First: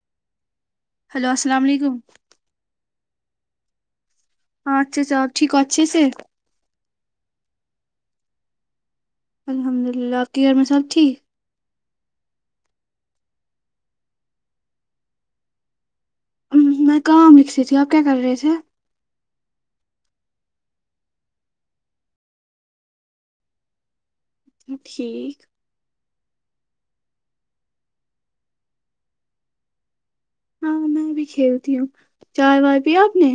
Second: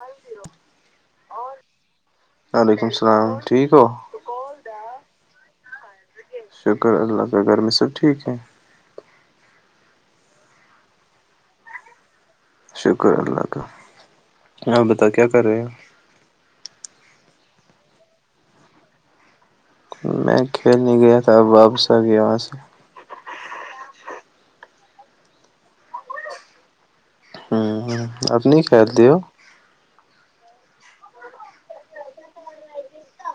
one zero hello السلام علیکم سلام ٹھیک ہو اں اچھا سب ٹھیک اچ سے شکر اللہ ت گرمی سےب ٹھیک ہے الحمد للہ کیی اور میں سب ٹھیک شکر اللہ کا آپ بتاؤ کیا کر رہے ہیں میں کام رکھسی تھی آپ کیا کر رہے تھے میں کھیلنے گیا تھا اب واپس آ گیا وہاں سے ٹھیک ہ ہ اپنی خیال د ہو ہاں میں بھی کھیلتی ہوں چائے وائے بھی آپ نے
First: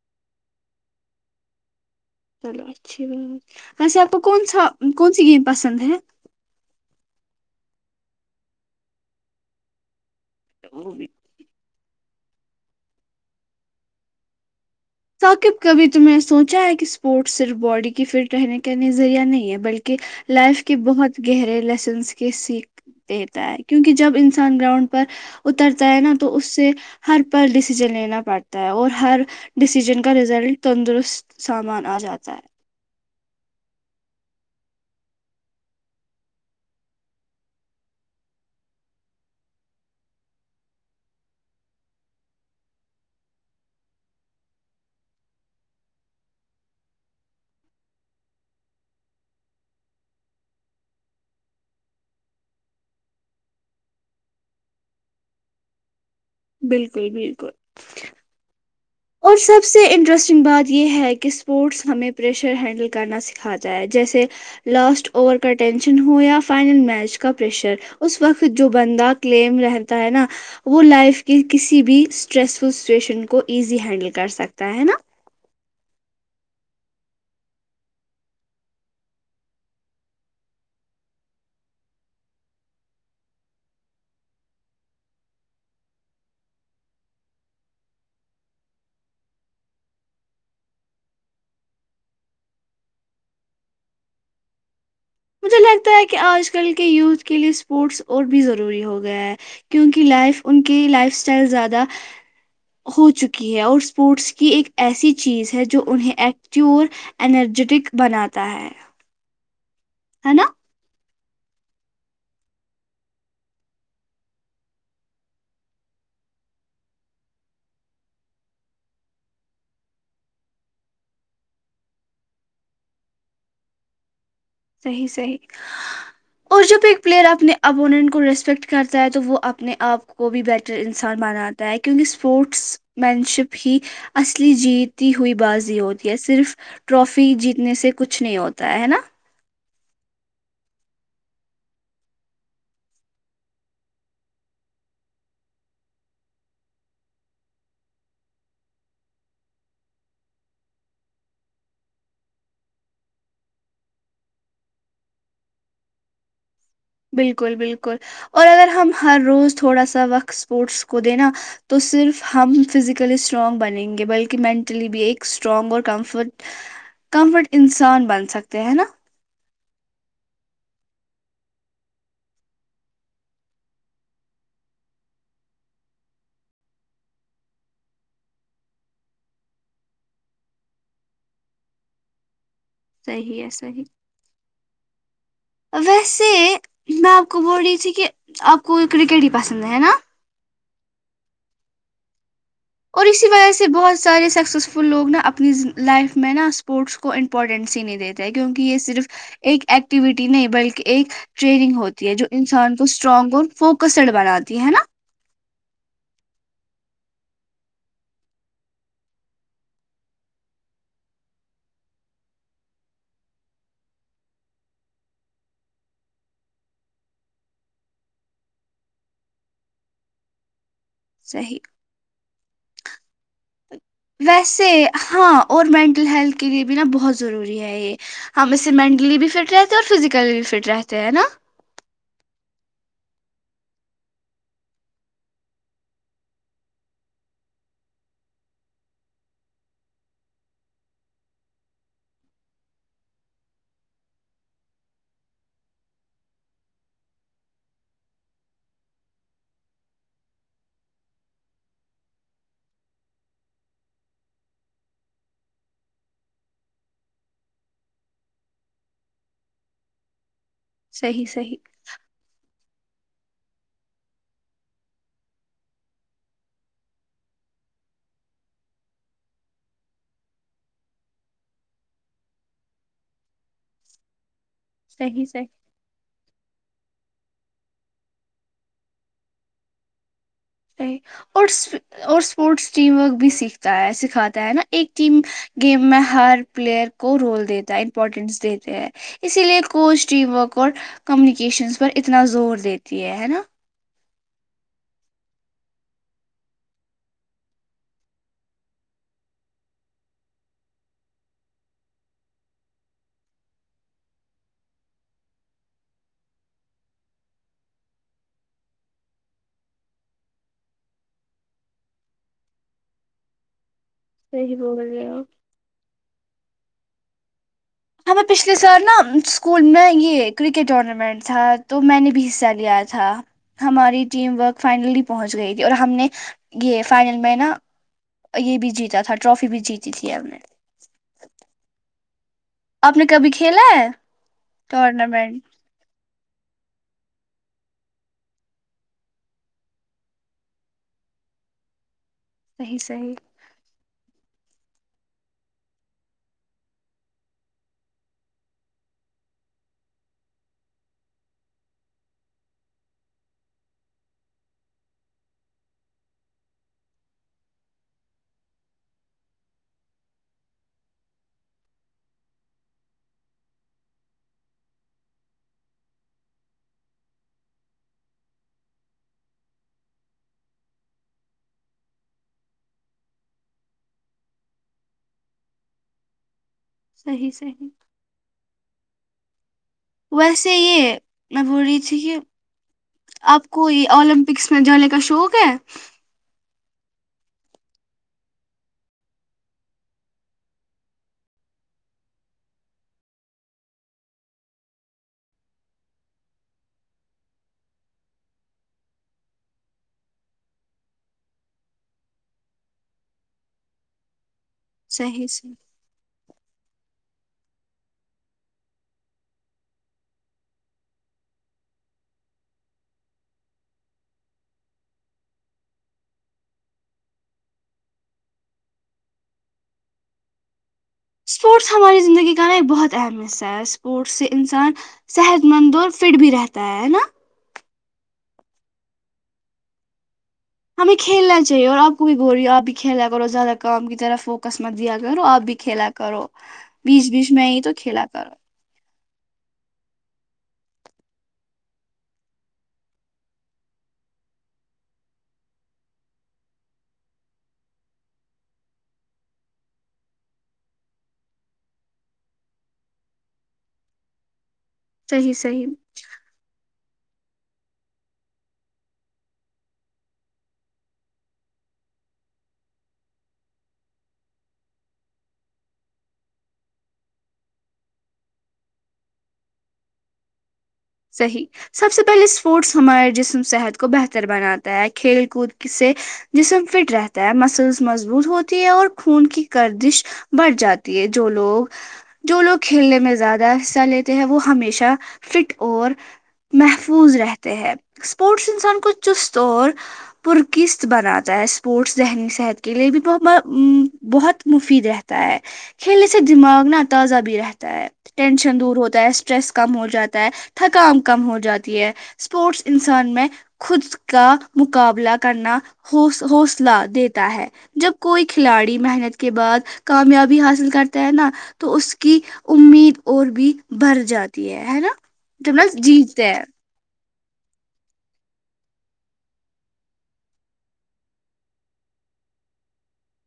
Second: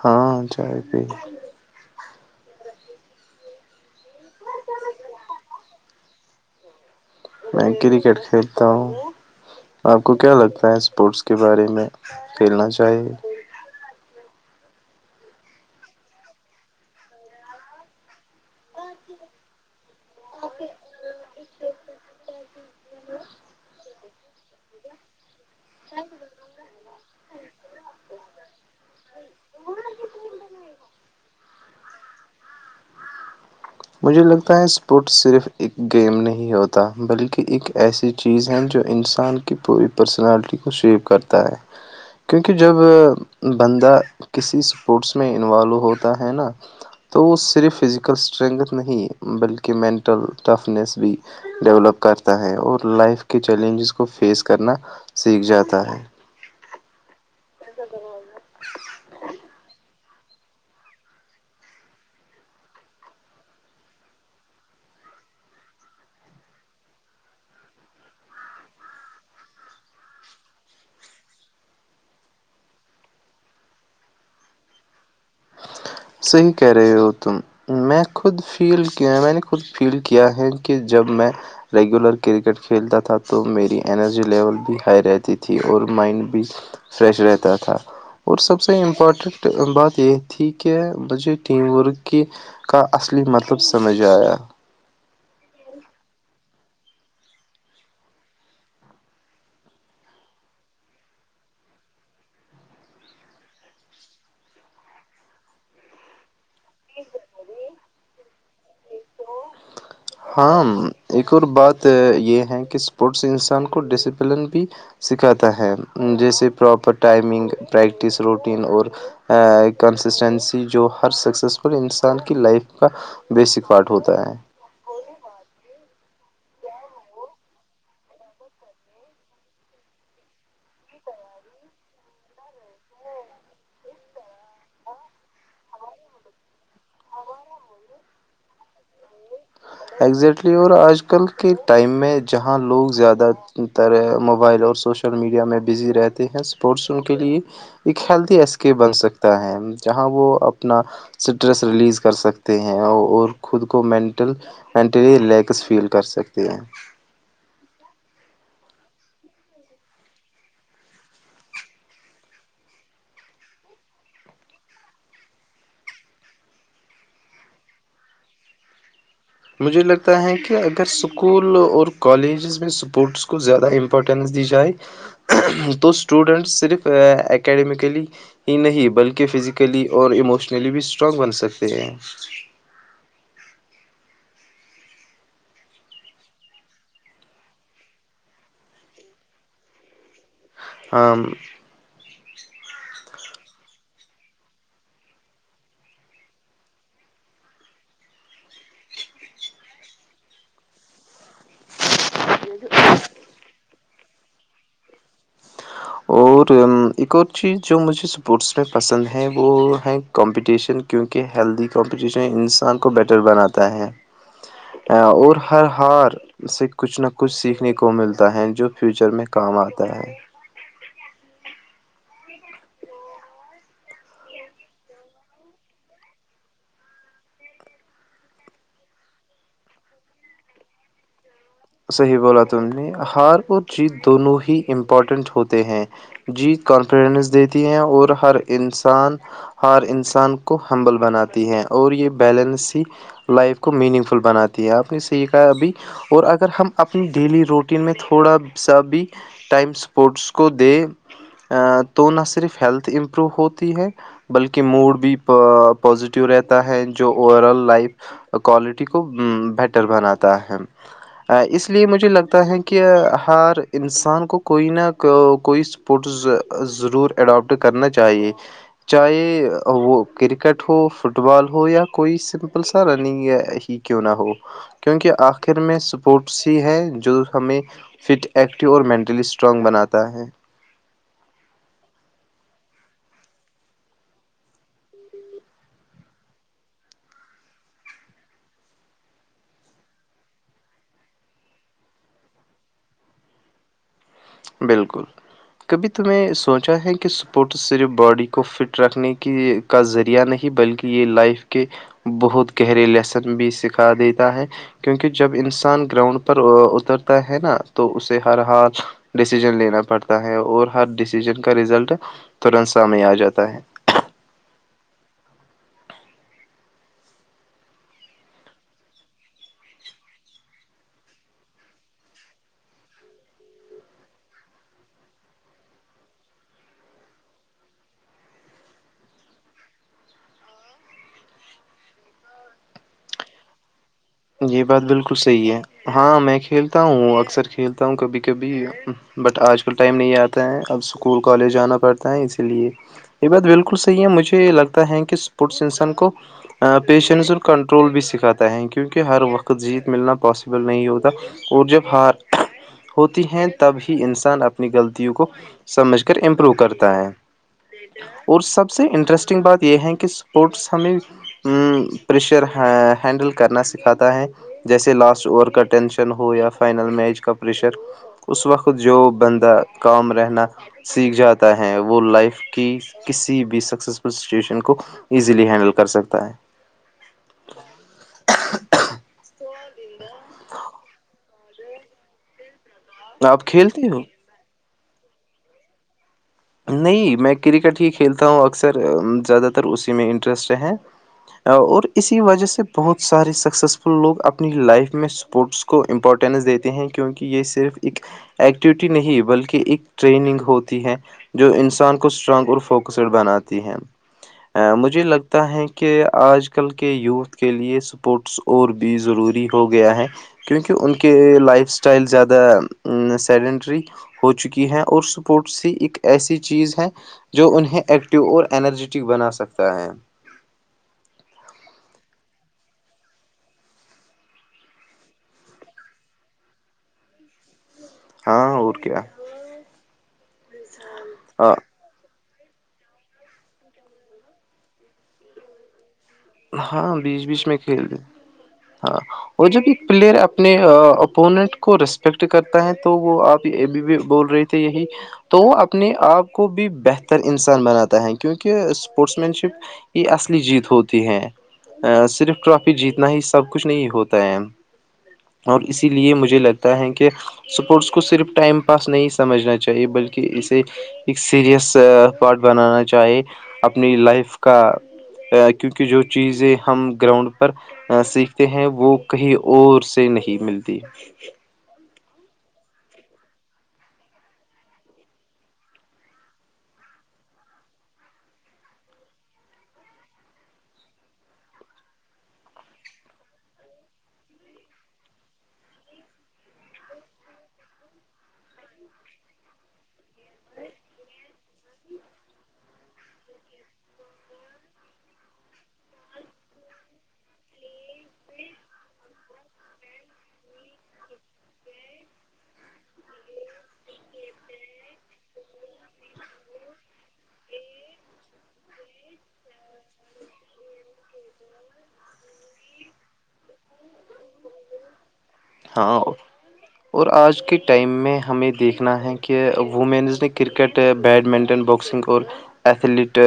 ہاں چائے پ چلو اچھا ویسے آپ کو کون سا کون سی گیم پسند ہے میں کرکٹ کھیلتا ہوں آپ کو کیا لگتا ہے اسپورٹس کے بارے میں کھیلنا چاہیے ثاقب کبھی تمہ نے سوچا ہے کہ اسپورٹس صرف باڈی کی فٹ رہنے کا نظذریعہ نہیں ہے بلکہ لائف کے بہت گہرے لیسنس کے سیکھ دیتا ہے کیونکہ جب انسان گراؤنڈ پر اترتا ہے نا تو اس سے ہر پر ڈسیزن لینا پڑتا ہے اور ہر ڈسیژن کا رزلٹ تندرست سامان آ جاتا ہے مجھے لگتا ہے اسپورٹس صرف ایک گیم نہیں ہوتا بلکہ ایک ایسی چیز ہے جو انسان کی پوری پرسنالٹی کو شیپ کرتا ہے کیونکہ جب بندہ کسی اسپورٹس میں انوالو ہوتا ہے نا تو وہ صرف فزیکل اسٹرنگھ نہیں بلکہ مینٹل ٹفنیس بھی ڈیولپ کرتا ہے اور لائف کے چیلنجز کو فیس کرنا سیکھ جاتا ہے بالکل بالکل [unintelligible] اور سب سے انٹرسٹنگ بات یہ ہے کہ اسپورٹس ہمیں پریشر ہینڈل کرنا سکھاتا ہے جیسے لاسٹ اوور کا ٹینشن ہو یا فائنل میچ کا پریشر اس وقت جو بندہ کلیم رہتا ہے نا وہ لائف کی کسی بھی اسٹریس فل سچویشن کو ایز ہینڈل کر سکتا ہے ہے نا صحیح کہہ رہے ہو تم میں خود فیل کیا میں نے خود فیل کیا ہے کہ جب میں ریگولر کرکٹ کھیلتا تھا تو میری انرجی لیول بھی ہائی رہتی تھی اور مائنڈ بھی فریش رہتا تھا اور سب سے امپارٹنٹ بات یہ تھی کہ مجھے ٹیم ورک کی کا اصلی مطلب سمجھ آیا مجھے لگتا ہے کہ آج کل کے یوتھ کے لئے اسپورٹس اور بھی ضروری ہو گیا ہے کیونکہ لائف ان کی لائف اسٹائل زیادہ ہو چکی ہے اور اسپورٹس کی ایک ایسی چیز ہے جو انہیں ایکٹیو اور انرجیٹک بناتا ہے ہے نا ہاں ایک اور بات یہ ہے کہ اسپورٹس انسان کو ڈسپلن بھی سکھاتا ہے جیسے پراپر ٹائمنگ پریکٹس روٹین اور کنسسٹنسی جو ہر سکسیسفل انسان کی لائف کا بیسک پارٹ ہوتا ہے صحیح صحیح اور جب ایک پلیئر اپنے اپوننٹ کو ریسپیکٹ کرتا ہے تو وہ اپنے آپ کو بھی بیٹر انسان بناتا ہے کیونکہ اسپورٹس مین شپ ہی اصلی جیتی ہوئی بازی ہوتی ہے صرف ٹرافی جیتنے سے کچھ نہیں ہوتا ہے ہے نا ایگزیکٹلی اور آج کل کے ٹائم میں جہاں لوگ زیادہ تر موبائل اور سوشل میڈیا میں بزی رہتے ہیں اسپورٹس ان کے لیے ایک ہیلدی ایسکے بن سکتا ہے جہاں وہ اپنا اسٹریس ریلیز کر سکتے ہیں اور خود کو مینٹل مینٹلی ریلیکس فیل کر سکتے ہیں بالکل بالکل اور اگر ہم ہر روز تھوڑا سا وقت اسپورٹس کو دینا تو صرف ہم فزیکلی اسٹرانگ بنیں گے بلکہ مینٹلی بھی ایک اسٹرانگ اور کمفرٹ کمفرٹ انسان بن سکتے ہے نا مجھے لگتا ہے کہ اگر اسکول اور کالجز میں اسپورٹس کو زیادہ امپورٹینس دی جائے تو اسٹوڈنٹ صرف اکیڈمیکلی ہی نہیں بلکہ فزیکلی اور ایموشنلی بھی اسٹرانگ بن سکتے ہیں صحیح ہے صحیح ویسے میں آپ کو بول رہی تھی کہ آپ کو کرکٹ ہی پسند ہے نا آم اور اسی وجہ سے بہت سارے سکسیزفل لوگ نا اپنی لائف میں نا اسپورٹس کو امپورٹینس ہی نہیں دیتے کیونکہ یہ صرف ایک ایکٹیوٹی نہیں بلکہ ایک ٹریننگ ہوتی جو انسان کو اسٹرانگ اور فوکس ک سڑ بنای ہے نا اور ایک اور چیز جو مجھے اسپورٹس میں پسند ہے وہ ہے کمپٹیشن کیونکہ ہیلدی کمپٹیشن انسان کو بیٹر بناتا ہے اور ہر ہار سے کچھ نہ کچھ سیکھنے کو ملتا ہے جو فیوچر میں کام آتا ہے صحی ویسے ہاں اور مینٹل ہیلتھ کے لیے بھی نا بہت ضروری ہے یہ ہم اس سے مینٹلی بھی فٹ رہتے ہیں اور فزیکلی بھی فٹ رہتے ہیں نا صحیح بولا تم نے ہار اور جیت دونوں ہی امپورٹنٹ ہوتے ہیں جیت کانفیڈنس دیتی ہے اور ہر انسان ہر انسان کو ہمبل بناتی ہے اور یہ بیلنس ہی لائف کو میننگ فل بناتی ہے آپ نے سحا اب بھی اور اگر ہم اپنی ڈیلی روٹین میں تھوڑا سا بھی ٹائم اسپورٹس کو دیں تو نہ صرف ہیلتھ امپروو ہوتی ہے بلکہ موڈ بھی پوازیٹیو رہتا ہے جو اوور آل لائف کوالٹی کو بیٹر بناتا ہے صحیح صحیح اس لیے مجھے لگتا ہے کہ ہر انسان کو کوئی نہ کوئی اسپورٹس ضرور اڈاپٹ کرنا چاہیے چاہے وہ کرکٹ ہو فٹ بال ہو یا کوئی سمپل سا رننگیا ہی کیوں نہ ہو کیونکہ صحیح صحیح آخر میں سب ہی ہے جو ہمیں فٹ ایکٹیو اور مینٹلی اسٹرانگ بناتا ہے اور اور اسپورٹس ٹیم ورک بھی سیکھتا ہے سکھاتا ہے نا ایک ٹیم گیم میں ہر پلیئر کو رول دیتا ہے امپورٹینس دیتے ہے اسی لئے کوچ ٹیم ورک اور کمیونیکیشنس پر اتنا زور دیتی ہے ہے نا بالکل کبھی تمیں سوچا ہے کہ اسپورٹس صرف باڈی کو فٹ رکھنے کی کا ذریعہ نہیں بلکہ یہ لائف کے بہت گہرے لیسن بھی سکھا دیتا ہے کیونکہ جب انسان گراؤنڈ پر اترتا ہے نا تو اسے ہر حال ڈسیزن لینا پڑتا ہے اور ہر ڈیسیزن کا رزلٹ ترنت سامنے آ جاتا ہے [unintelligible] ہمیں پچھلے سال نا اسکول میں یہ کرکٹ ٹورنامنٹ تھا تو میں نے بھی حصہ لیا تھا ہماری ٹیم ورک فائنل ہی پہنچ گئی تھی اور ہم نے یہ فائنل میں نا یہ بھی جیتا تھا ٹرافی بھی جیتی تھی ہم نے آپ نے کبھی کھیلا ہے یہ بات بالکل ٹورنامنٹ صحیح ہے ہاں میں کھیلتا ہوں اکثر کھیلتا ہوں کبھی کبھی بٹ آج کل ٹائم نہیں آتا ہے اب اسکول کالج جانا پڑتا اسی لیے صحیح صحیح یہ بات بالکل سب یہ مجھے یہ لگتا ہے کہ اسپورٹس انسان کو پیشنس اور کنٹرول بھی سکھاتا ہے کی کہ ہر وقت جیت ملنا پاسبل نہیں ہوتا اور جب ہار ہوتی ہے تب ہی انسان اپنی غلطوں کو سمجھ کر امپروو کرتا ہے اور سب سے انٹرسٹنگ بات یہ ہے کہ اسپورٹس ہمیں پریشر ہینڈل کرنا سکھاتا ہے جیسے لاسٹ اوور کا ٹینشن ہو یا فائنل میچ کا پریشر اس وقت جو بندہ کام رہنا سیکھ جاتا ہے وہ لائف کی کسی بھی سکسیسفل سچویشن کو ایزیلی ہینڈل کر سکتا ہے صی صی ہ ویسے یہ میں بو رہی چھی کہ آپ کو کھیلتے یہ ہو اولمپکس میں جو ہے ل اشوک ہے نہیں میں کرکٹ ہی کھیلتا ہوں اکثر زیادہ تر اسی میں انٹرسٹ ہیں اور اسی وجہ سے بہت سارے سکسیزفل لوگ اپنی لائف میں اسپورٹس کو امپورٹینس دیتے ہیں کیونکہ یہ صرف ایک ایکٹیوٹی نہیں بلکہ ایک ٹریننگ ہوتی ہے جو انسان کو اسٹرانگ اور فوکسڈ بناتی ہے مجھے صحیح لگتا صحیح ہے کہ آج آج کل کے یوتھ کے لیے سپورٹس اور بھی ضروری ہو گیا ہے کیونکہ ان کے لائف اسٹائل زیادہ سیڈنڈری ہو چکی ہیں اور سپورٹس ہی ایک ایسی چیز ہے جو انہیں ایکٹو اور انرجیٹک بنا سکتا ہے اسپورٹس ہماری زندگی کا نا ایک بہت اہم حصہ ہے اسپورٹس سے انسان صحت مند اور فٹ بھی رہتا ہے نا ہاں اور کی ہے ہمیں کھیلنا چاہیے اور آپ کو گوری آپ بھی کھیلک اور زیادہ کام کی طرح فوک دیا گا اور آپ بھی کھیلکا کرو ہاں بیس بیچ بیس بیچ میں ہی تو کھیل د کھیلا کرو ہاں اور جب ایک پلیئر اپنے اپونٹ کو ریسپیکٹ کرتا ہے تو وہ آپ ابھی بھی بول رہے تھے یہی تو وہ اپنے آپ کو بھی بہتر انسان بناتا ہے کیونکہ اسپورٹس مین شپ یہ اصلی جیت ہوتی ہیں صرف ٹرافی جیتنا ہی سب کچھ نہیں ہوتا ہے صحیح اور صحیح اسی لیے مجھے لگتا ہے کہ کہ اسپورٹس کو صرف ٹائم پاس نہیں سمجھنا چاہیے بلکہ اسے ایک سیریس پارٹ بنانا چاہیے اپنی لائف کا کیونکہ جو چیزیں ہم گراؤنڈ پر سیکھتے ہیں وہ کہیں اور سے نہیں ملتی صحیح سب سے پہلے اسپورٹس ہمارے جسم صحت کو بہتر بناتا ہے کھیل کود سے جسم فٹ رہتا ہے مسلس مضبوط ہوتی ہے اور خون کی گدش بڑھ جاتی ہے جو لوگ جو لوگ کھیلنے میں زیادہ حصہ لیتے ہیں وہ ہمیشہ فٹ اور محفوظ رہتے ہیں اسپورٹس انسان کو چست اور پرکست بناتا ہے اسپورٹس ذہنی صحت کے لیے بھی بہت مفید رہتا ہے کھیلنے سے دماغ ن تازہ بھی رہتا ہے ٹینشن دور ہوتا ہے اسٹریس کم ہو جاتا ہے تھکام کم ہو جاتی ہے اسپورٹس انسان میں خود کا مقابلہ کرنا حوصلہ دیتا ہے جب کوئی کھلاڑی محنت کے بعد کامیابی حاصل کرتا ہے نا تو اس کی امید اور بھی بڑ جاتی ہے ہے نا تو میں ہاں جیتے اور آج کے ٹائم میں ہمیں دیکھنا ہے کہ وومینز نے کرکٹ بیڈمنٹن باکسنگ اور ایتھلیٹ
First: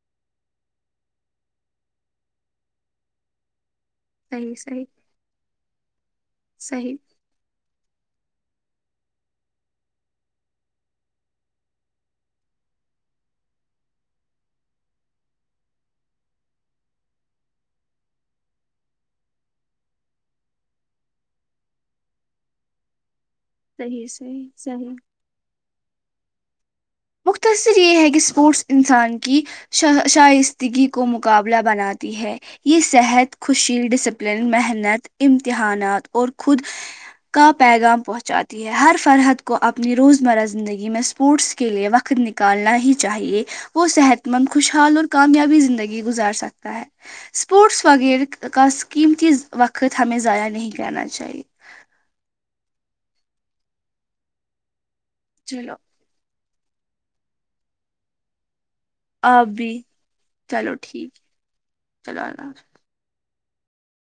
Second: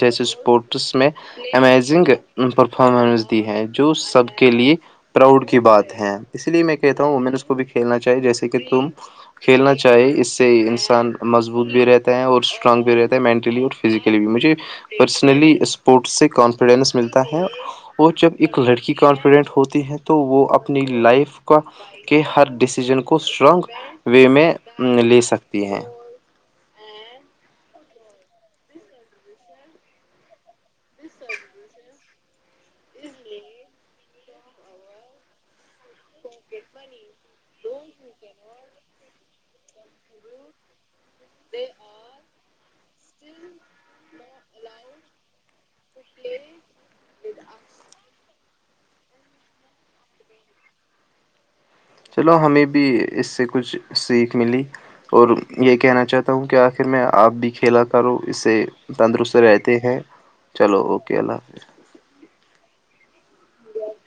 جیسے اسپورٹس میں امیزنگ پرفارمنس دی ہے جو سب کے صحیح لیے صحیح پراؤڈ کی بات ہے اس لیے میں صحیح کہتا ہوں وہ میں نے اس کو بھی کھیلنا جیسے کہ تم کھیلنا چاہے اس سے انسان مضبوط بھی رہتا ہے اور اسٹرانگ بھی رہتا ہے مینٹلی اور فزیکلی بھی مجھے پرسنلی اسپورٹس سے کانفیڈنس ملتا ہے اور جب ایک لڑکی کانفیڈنٹ ہوتی ہے تو وہ اپنی لائف کا کے ہر ڈسیزن کو کو اسٹرانگ صحیح وے صحیح میں صحیح لے سکتی ہیں مختصر یہ ہے کہ اسپورٹس انسان کی شائستگی کو مقابلہ بناتی ہے یہ صحت خوشی ڈسپلن محنت امتحانات اور خود کا پیغام پہنچاتی ہے ہر فرحت کو اپنی روزمرہ زندگی میں اسپورٹس کے لیے وقت نکالنا ہی چاہیے وہ صحت مند خوشحال اور کامیابی زندگی گزار سکتا ہے اسپورٹس وغیرہ کا اسکیم تھی وقت ہمیں ضائع نہیں کرنا چاہیے چلو ہمیں بھی اس سے کچھ سیکھ ملی اور چلو یہ کہنا چاہتا ہوں کہ آخر میں آپ بھی کھیلا کروں اس سے تندرست آپ بھی رہتے ہیں چلو اوکے اللہ حافظ چلو اللہ